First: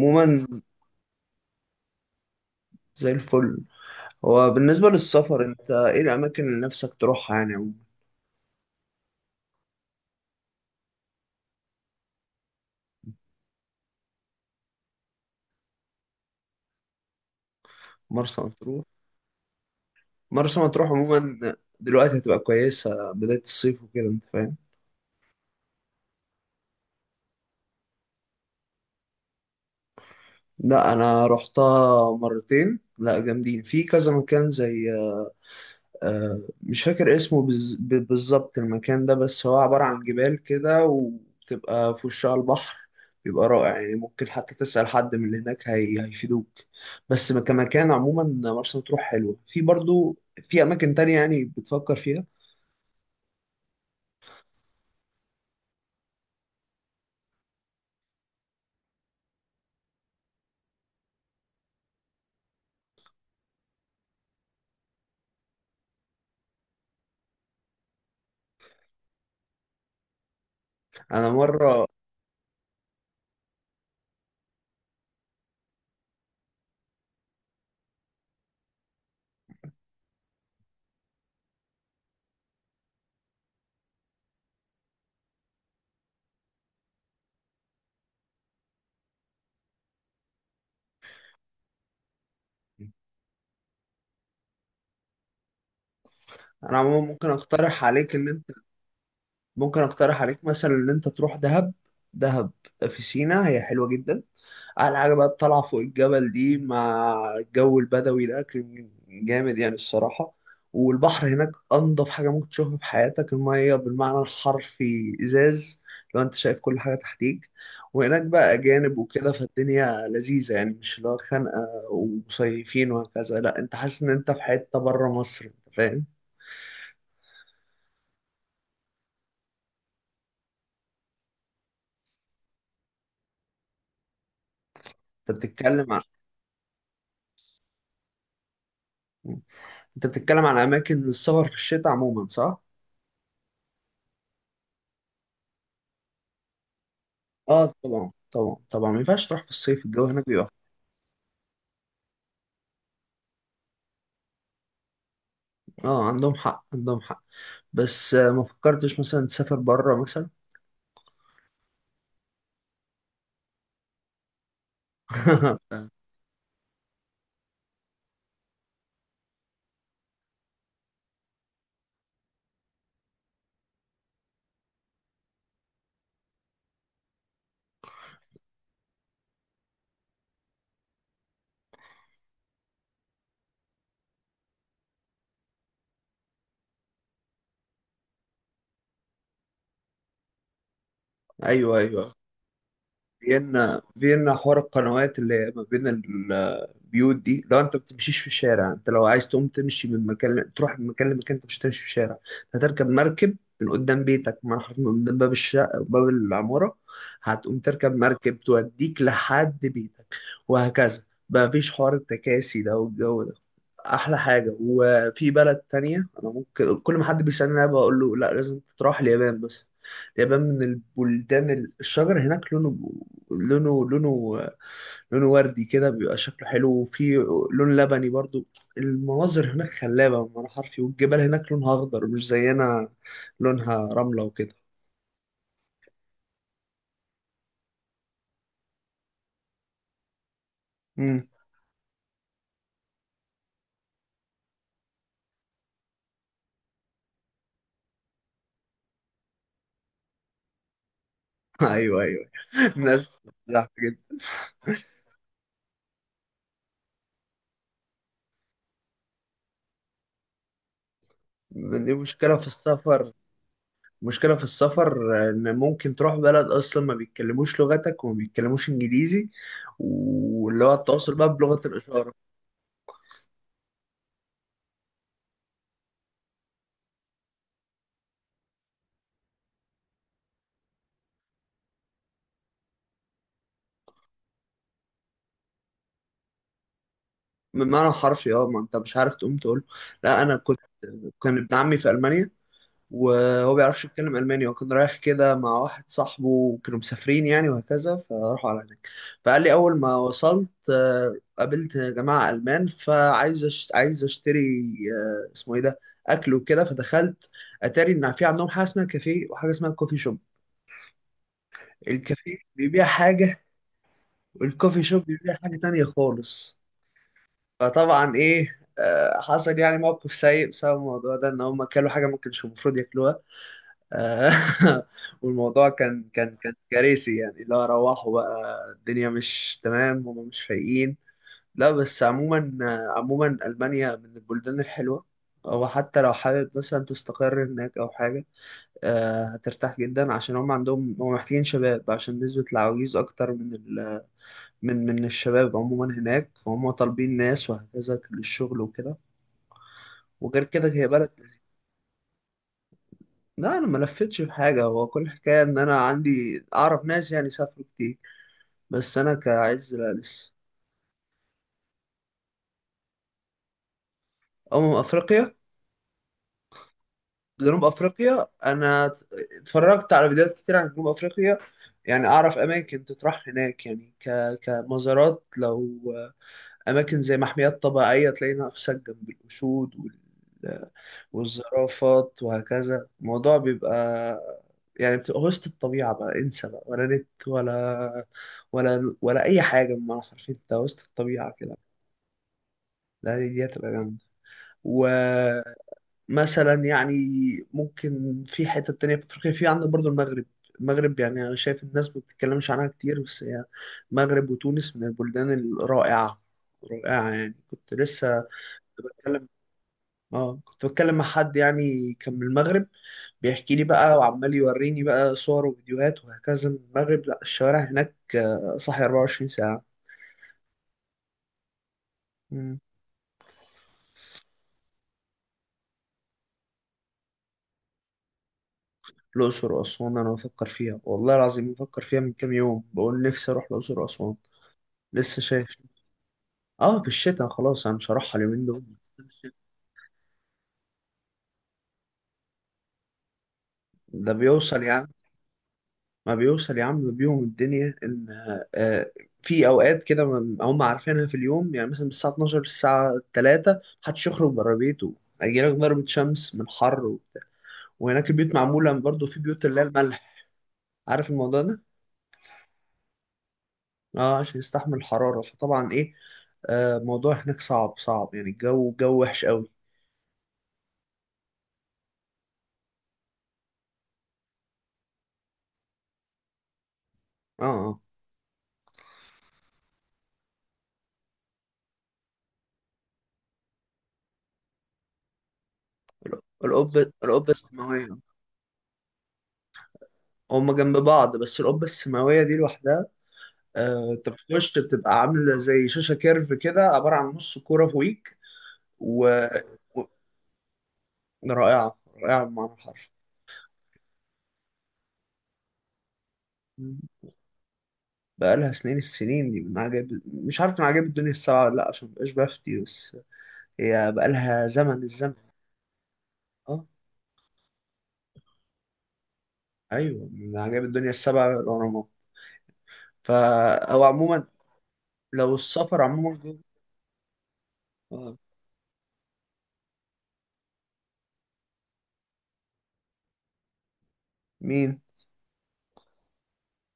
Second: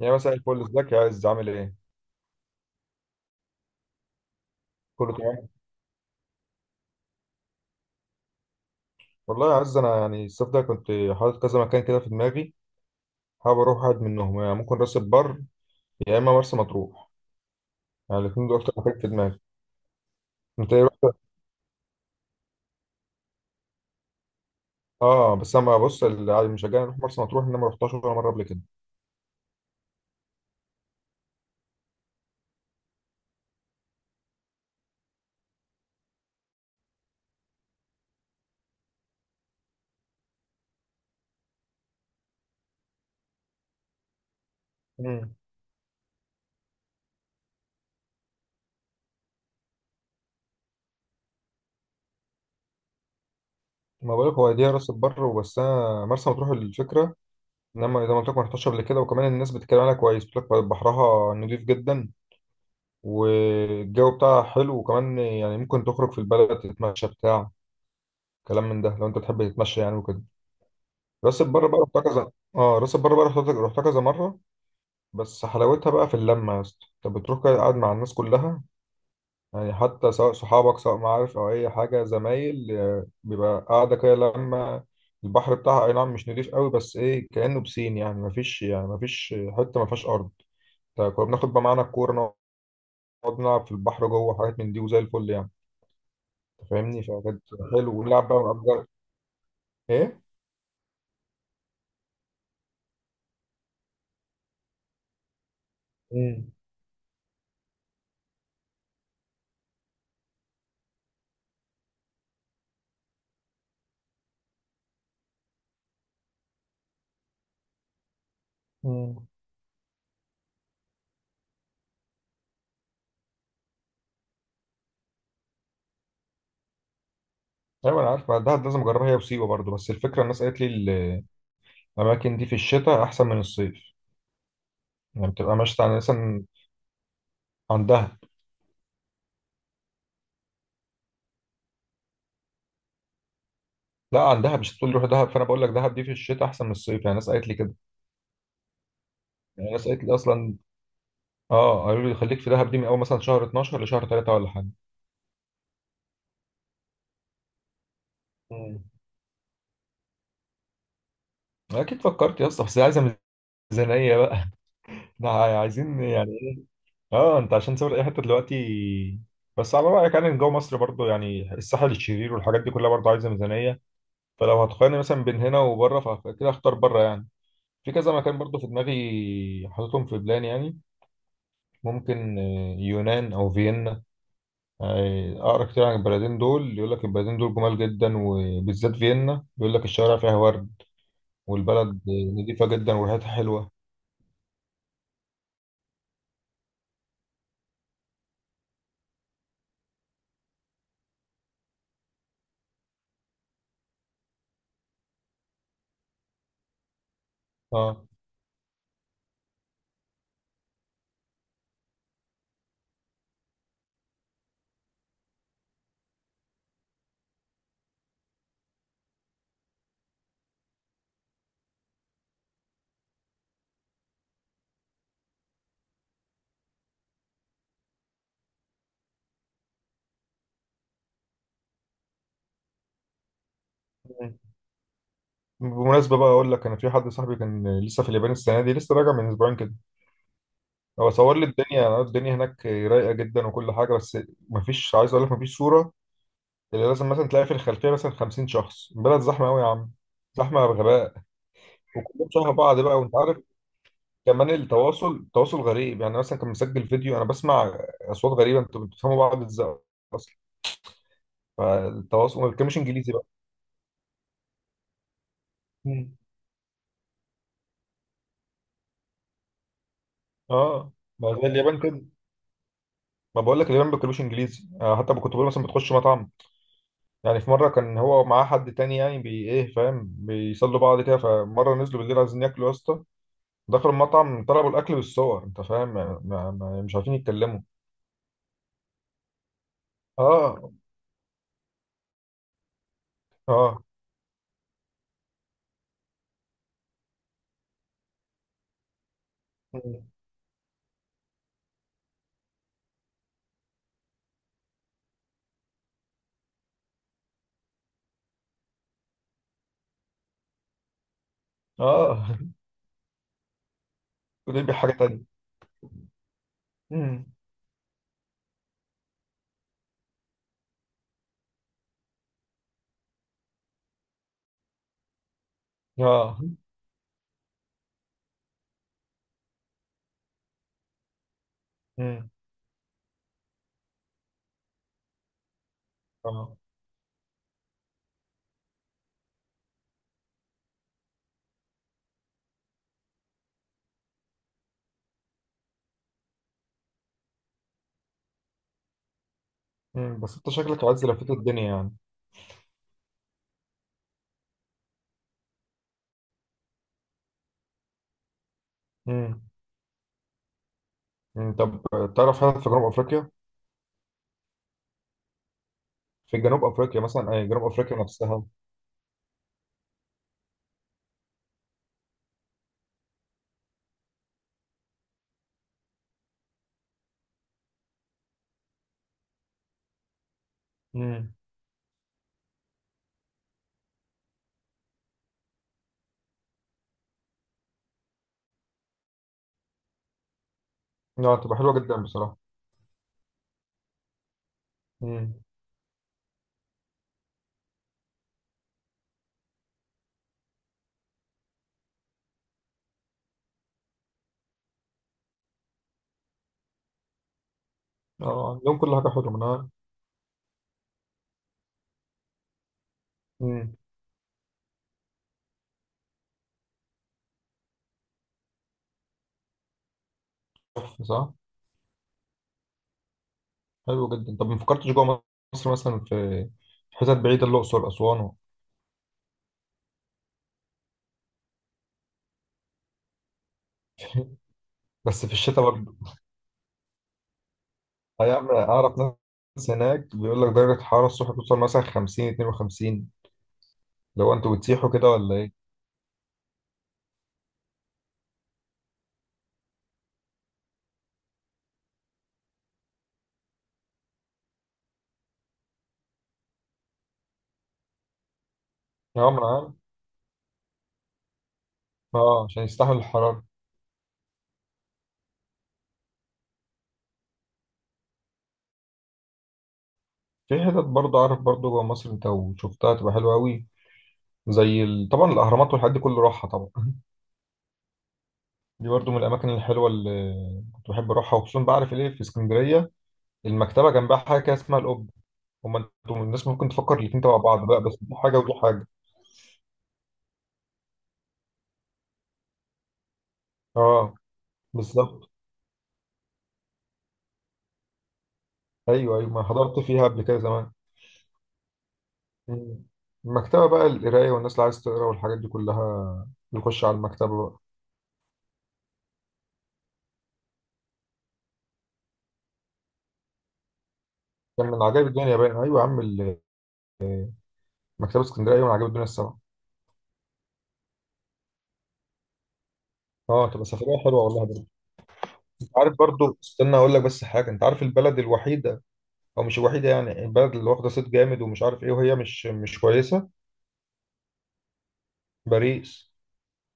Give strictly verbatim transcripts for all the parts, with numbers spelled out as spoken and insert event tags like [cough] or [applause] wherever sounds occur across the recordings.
يعني مثلا الفل، ازيك يا عز؟ عامل ايه؟ زي الفل. هو بالنسبة كله للسفر تمام؟ انت ايه الأماكن اللي نفسك تروحها يعني عموما؟ والله يا عز، انا يعني الصيف ده كنت حاطط كذا مكان كده في دماغي. حابب اروح واحد منهم، يعني ممكن راس البر، يا اما مرسى مطروح. يعني مرسى الاثنين دول اكتر مطروح. مكان في دماغي. مرسى انت ايه، مطروح رحت؟ عموما دلوقتي هتبقى كويسة بداية الصيف وكده انت فاهم. اه، بس انا بص، اللي عاد مشجعني اروح مرسى مطروح ان انا ما رحتهاش ولا مره قبل كده. لا أنا رحتها مرتين، لا جامدين، في كذا مكان زي آه، مش فاكر اسمه بز- ب- بالظبط المكان ده، بس هو عبارة عن جبال كده وبتبقى في وشها البحر، بيبقى رائع. يعني ممكن حتى تسأل حد من امم اللي هناك هي... هيفيدوك. بس كمكان عموما مرسى مطروح حلوة في برضو. في أماكن تانية يعني بتفكر فيها؟ ما بقولك، هو دي راس البر وبس. انا مرسى مطروح الفكره ان انا زي ما قلت لك ما رحتهاش قبل كده، وكمان الناس بتتكلم عنها كويس، بتقول لك بحرها نضيف جدا والجو بتاعها حلو، وكمان يعني ممكن تخرج في البلد تتمشى بتاع كلام من ده، لو انت بتحب تتمشى يعني وكده. أنا راس البر بقى مرة. رحتها كذا. اه، راس البر بقى رحتها رحتها كذا مره، بس حلاوتها بقى في اللمه يا اسطى. انت بتروح كده قاعد مع الناس كلها، يعني حتى سواء صحابك، سواء معارف او اي حاجه، زمايل، آه، بيبقى قاعده كده. لما البحر بتاعها اي نعم مش نضيف قوي، بس ايه كانه بسين، يعني مفيش، يعني مفيش حته مفيهاش ارض. طيب، كنا بناخد بقى معانا الكوره، نقعد نلعب في البحر جوه، حاجات من دي، وزي الفل يعني. أنت أنا فاهمني، عموما ممكن فكانت أقترح حلو عليك إن ونلعب بقى أنت ونأجر. ممكن ايه؟ أقترح عليك مثلا إن أنت تروح دهب. دهب في سينا، هي حلوة جدا. على حاجة بقى، الطلعة فوق الجبل مم. دي مع الجو البدوي ده كان جامد يعني الصراحة. والبحر هناك أنضف حاجة ممكن تشوفها في حياتك، المية بالمعنى الحرفي إزاز، لو أنت شايف كل حاجة تحتيك. وهناك بقى أجانب مم. وكده، فالدنيا لذيذة يعني، مش اللي هو خانقة ومصيفين وهكذا، لا، أنت حاسس إن أنت في حتة بره مصر، أنت فاهم؟ ايوه، انا عارف دهب لازم اجربها هي وسيوه برضو، بس الفكره الناس قالت لي الاماكن دي في الشتاء احسن من الصيف. يعني أنت بتبقى ماشيه بتتكلم عن عن مثلا... عن دهب. أنت بتتكلم عن أماكن السفر في الشتاء عموما، صح؟ لا، عن دهب. مش تقول روح دهب، فانا بقول لك دهب دي في الشتاء احسن من الصيف، يعني الناس قالت لي آه كده. طبعا طبعا طبعا، ما ينفعش تروح في يعني الصيف، الناس قالت الجو لي هناك بيبقى. اصلا. اه، قالوا لي خليك في دهب دي من اول مثلا شهر اتناشر لشهر ثلاثة ولا حاجه. اه عندهم حق عندهم حق، بس آه، ما مم. فكرتش مثلا تسافر بره مثلا؟ اكيد فكرت يا اسطى، بس عايزه ميزانيه بقى [laughs] احنا [laughs] فاهم؟ عايزين يعني ايه؟ اه، انت عشان تسافر اي حته دلوقتي، بس على رايك يعني جو مصر برضو، يعني الساحل الشرير والحاجات دي كلها برضو عايزه ميزانيه. فلو هتقارني مثلا بين هنا وبره، فكده اختار بره يعني. في كذا مكان برضو في دماغي حاططهم في بلان، يعني ممكن آه، يونان او فيينا. آه، اقرا كتير عن البلدين دول، يقول لك البلدين دول جمال جدا، وبالذات فيينا، بيقول لك الشوارع فيها ورد ايوه والبلد ايوه. آه، نظيفة جدا وريحتها حلوة. فيينا، فيينا حوار القنوات اللي هي ما بين البيوت دي، لو انت ما بتمشيش في الشارع، انت لو عايز تقوم تمشي من مكان تروح من مكان لمكان، انت مش هتمشي في الشارع، هتركب مركب من قدام بيتك، من حرف، من قدام باب الشقه، باب العماره، هتقوم تركب اه. مركب توديك لحد بيتك، وهكذا. ما فيش حوار التكاسي ده والجو ده. احلى حاجه، وفي بلد تانية انا ممكن كل ما حد بيسالني انا بقول له لا، لازم تروح اليابان مثلا. اليابان من البلدان ال- الشجر هناك لونه، لونه لونه لونه وردي كده، بيبقى شكله حلو، وفي لون لبني برضو. المناظر هناك خلابه بمعنى حرفي، والجبال هناك لونها اخضر مش زينا، لونها رمله وكده. بمناسبة بقى أقول لك، أنا في حد صاحبي كان لسه في اليابان السنة دي، لسه راجع من أسبوعين كده. هو امم. صور لي الدنيا الدنيا هناك رايقة جدا وكل حاجة، بس مفيش، عايز أقول لك مفيش صورة اللي لازم مثلا تلاقي في الخلفيه مثلا خمسين شخص. البلد زحمه قوي يا عم، زحمه بغباء، [laughs] ايوه وكلهم ايوه. شبه بعض بقى وانت الناس عارف. زحمه جدا. كمان التواصل التواصل غريب، يعني مثلا كان مسجل فيديو انا بسمع اصوات غريبه، انتوا بتفهموا بعض ازاي اصلا؟ من دي مشكله فالتواصل في ما بيتكلمش السفر. انجليزي بقى. مشكلة في السفر، إن ممكن مم. تروح بلد أصلا ما بيتكلموش لغتك وما بيتكلموش إنجليزي، واللي هو اه، التواصل ما بقى زي بلغة اليابان كده، الإشارة. ما بقول لك اليابان ما بيتكلموش انجليزي، آه، حتى كنت بقول مثلا بتخش مطعم. يعني في مره كان هو معاه حد تاني يعني، بي ايه، فاهم، بيصلوا بعض كده. فمره نزلوا بالليل عايزين ياكلوا يا اسطى، دخلوا المطعم طلبوا الاكل بالصور، انت فاهم يعني، ما ما- مش عارفين يتكلموا. بمعنى حرفي اه، ما أنت مش عارف تقوم تقول. لا أنا كنت، اه. كان ابن عمي في ألمانيا، وهو بيعرفش اه، يتكلم ألماني، وكان رايح كده مع واحد صاحبه وكانوا مسافرين يعني وهكذا، فراحوا على هناك. فقال لي أول ما مم. وصلت آه، قابلت جماعة ألمان، فعايز أش... عايز أشتري، آه، اسمه إيه ده، أكل وكده، فدخلت. أتاري إن في عندهم حاجة اسمها كافيه وحاجة اسمها كوفي شوب. اه. الكافيه بيبيع حاجة، وليبيا والكوفي حاجة شوب تانية. بيبيع حاجة تانية خالص. مم. فطبعا إيه، آه، حصل يعني موقف سيء بسبب الموضوع ده، إن هم كلوا حاجة ما كانش المفروض ياكلوها. [laughs] والموضوع كان كان اه. كان كارثي يعني، لا روحوا بقى الدنيا مش تمام، هم مش فايقين. لا بس مم. عموما. عموما ألمانيا من البلدان الحلوة، أو حتى لو حابب اه. مثلا تستقر هناك أو حاجة، آه، هترتاح جدا، عشان هم عندهم، هم محتاجين شباب، عشان نسبة العواجيز أكتر من ال... من من الشباب عموما هناك، فهم طالبين ناس وهكذا للشغل وكده. مم. بس وغير انت كده شكلك هي عايز بلد. لفيت الدنيا يعني. لا انا ما لفتش في حاجه، هو كل حكايه ان انا عندي، اعرف ناس يعني سافروا كتير، بس انا مم. كعز لا لسه. مم. طب تعرف، هل في جنوب افريقيا؟ امم افريقيا. في جنوب افريقيا مثلا اي جنوب جنوب افريقيا افريقيا نفسها. انا ت- اتفرجت على فيديوهات كتير عن جنوب افريقيا. يعني اعرف اماكن تطرح هناك يعني ك... كمزارات، لو اماكن زي محميات طبيعيه تلاقي نفسك جنب الاسود وال... مم. والزرافات وهكذا، الموضوع بيبقى، يعني بتبقى وسط الطبيعه بقى، انسى بقى ولا نت ولا ولا ولا اي حاجه، بمعنى حرفيا انت وسط الطبيعه اه، كده. تبقى حلوة جدا بصراحة. لا دي دي هتبقى جامده. مم. مثلا يعني ممكن في حتة تانية في أفريقيا، في عندك برضو المغرب. المغرب يعني أنا شايف الناس ما بتتكلمش عنها كتير، بس هي، المغرب وتونس من البلدان الرائعة. رائعة يعني، كنت لسه، اه، عندهم كنت كل حاجة بتكلم، حلوة منها. اه كنت بتكلم مع حد يعني كان من المغرب، بيحكي لي مم. بقى وعمال يوريني بقى صور وفيديوهات وهكذا من المغرب، لا الشوارع هناك آه، صاحية أربعة وعشرين ساعة. تحفة، صح. مم. حلو جدا. طب ما فكرتش جوه مصر مثلا، في في حتت بعيدة، الأقصر، أسوان، و... الأقصر وأسوان، أنا بفكر فيها والله العظيم، بفكر فيها من كام يوم، بقول نفسي أروح الأقصر وأسوان، [laughs] لسه بس في شايف. الشتاء. اه في الشتاء، خلاص انا مش هروحها اليومين هيعمل، دول. أعرف ناس هناك بيقول لك درجة الحرارة الصبح بتوصل مثلا خمسين، اتنين وخمسين. ده لو أنتوا بيوصل يا عم، بتسيحوا كده ولا إيه؟ ما بيوصل يا عم، بيهم الدنيا ان، آه، في اوقات كده، ما- هم عارفينها، في اليوم يعني مثلا من الساعه اتناشر للساعه ثلاثة محدش يخرج بره بيته، هيجيلك ضربة شمس من حر وبتاع. وهناك البيوت معمولة برضه، في يا عم بيوت اللي هي عام. الملح، عارف الموضوع ده؟ أه، عشان يستحمل الحرارة. اه عشان يستحمل الحرارة، فطبعا ايه، آه الموضوع هناك صعب صعب يعني، الجو جو وحش قوي. في حتت برضه أعرف، برضه جوه مصر، أنت وشفتها تبقى حلوة أوي، زي ال... طبعا الأهرامات والحاجات دي، كله راحة طبعا [laughs] اه اه. دي برضه من الأماكن الحلوة اللي كنت بحب أروحها. وخصوصا بعرف إيه، في اسكندرية المكتبة، جنبها حاجة كده اسمها القبة. هما، أنتوا من الناس ممكن القبة، تفكر الاتنين القبة تبع بعض بقى، السماوية، بس دي حاجة ودي حاجة. هما جنب بعض، بس القبة السماوية دي لوحدها، آه، انت أه، بتخش بتبقى بالظبط. عامله زي شاشه كيرف كده، عباره عن نص كوره فوقيك و... أيوه، أيوه، ما حضرت و... فيها قبل كده زمان. رائعه، رائعه بمعنى مم. الحرفي. المكتبة بقى القراية، والناس اللي عايز تقرا والحاجات دي كلها مم. بيخش على المكتبة بقى. بقالها سنين، السنين دي من عجائب، مش عارف من عجائب الدنيا السبعة ولا لا، عشان مبقاش بفتي، بس هي بقالها كان من زمن عجائب الزمن. الدنيا باين، أيوة يا عم، ال- اه مكتبة اسكندرية أيوة من عجائب الدنيا السبعة. ايوه، من عجائب الدنيا السبعة الأهرامات، اه، فا. تبقى أو سفرية حلوة عموما والله برضه. لو انت السفر عارف عموما برضه، جوه. استنى أقول لك بس حاجة، انت عارف آه. البلد الوحيدة، أو مش الوحيدة، يعني البلد اللي واخدة صيت جامد ومش عارف إيه وهي مش مش كويسة؟ مين؟ باريس.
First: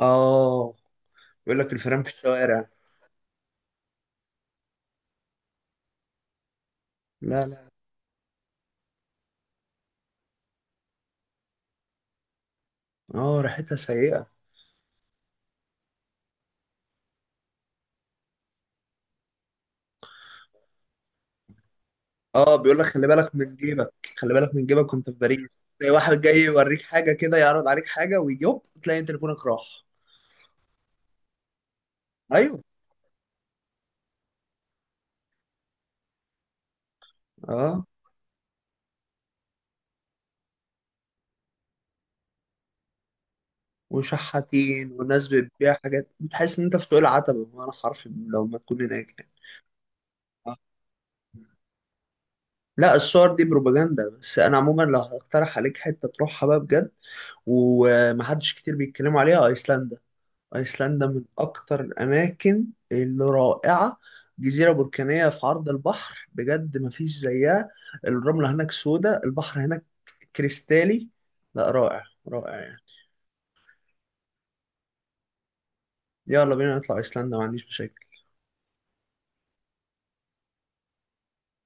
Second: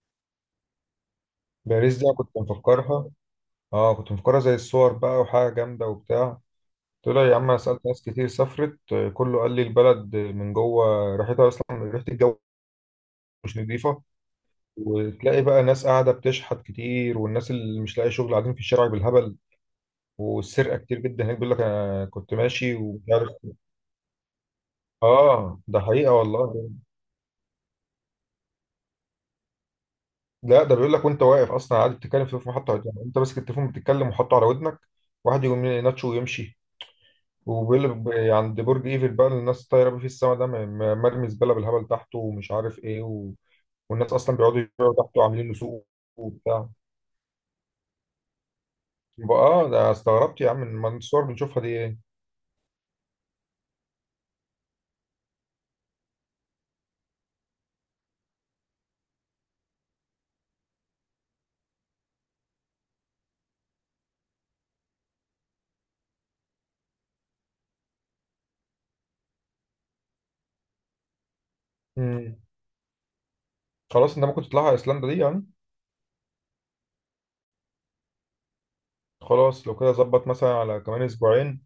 اه، يقول لك باريس الفيران دي في أنا كنت الشوارع. مفكرها، اه كنت مفكرها زي الصور بقى، وحاجة جامدة وبتاع. طلع يا لا عم، أنا لا. سألت ناس كتير سافرت، كله قال لي البلد من جوه ريحتها أصلا، ريحة الجو اه، مش ريحتها نظيفة. سيئة. وتلاقي بقى ناس قاعدة بتشحت كتير، والناس اللي مش لاقي شغل قاعدين في الشارع بالهبل، والسرقة كتير جدا هناك، بيقول لك أنا كنت اه ماشي بيقول لك ومش خلي عارف بالك إيه. من جيبك، خلي بالك من جيبك، وانت في آه، باريس ده تلاقي حقيقة واحد جاي والله. يوريك حاجه كده، يعرض عليك حاجه، ويوب تلاقي تليفونك راح. لا، ده بيقول لك وأنت واقف أصلا قاعد بتتكلم في في ايوه. محطة، يعني أنت ماسك التليفون بتتكلم وحاطه على ودنك، واحد يقوم يناتشه ويمشي. وبيقول اه، لك ب- عند برج إيفل بقى، الناس طايرة بيه في السما، ده م- م- مرمي زبالة بالهبل تحته ومش عارف إيه و... والناس أصلا بيقعدوا وشحاتين، يبيعوا تحته، والناس عاملين له بتبيع سوق حاجات، بتحس ان وبتاع. انت في سوق العتبه بمعنى حرفي، لو ما تكون هناك يعني. آه، ده استغربت يا آه. عم من الصور بنشوفها دي. لا الصور دي بروباجندا، بس انا عموما لو هقترح عليك حته تروحها بقى بجد، ومحدش كتير بيتكلموا عليها، ايسلندا. أيسلندا من أكتر الأماكن اللي رائعة، جزيرة بركانية في عرض البحر، بجد مفيش زيها. الرملة هناك سودة، البحر هناك كريستالي، لا رائع إيه؟ رائع يعني. خلاص، انت ممكن تطلعها ايسلندا دي يعني. يلا بينا نطلع أيسلندا، ما عنديش مشاكل. خلاص، لو كده ظبط مثلا على كمان اسبوعين،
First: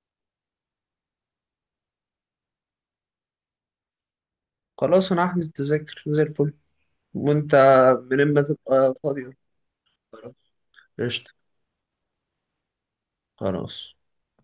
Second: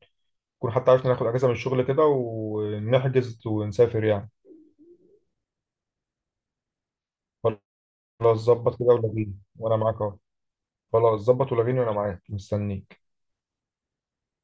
نكون حتى عرفنا ناخد اجازه من الشغل كده ونحجز ونسافر يعني. خلاص أنا هحجز تذاكر زي الفل، وأنت من خلاص، إما ظبط كده، تبقى فاضي قول. ولغيني وانا معاك اهو. خلاص. خلاص، قشطة. ظبط، ولغيني وانا معاك مستنيك. خلاص.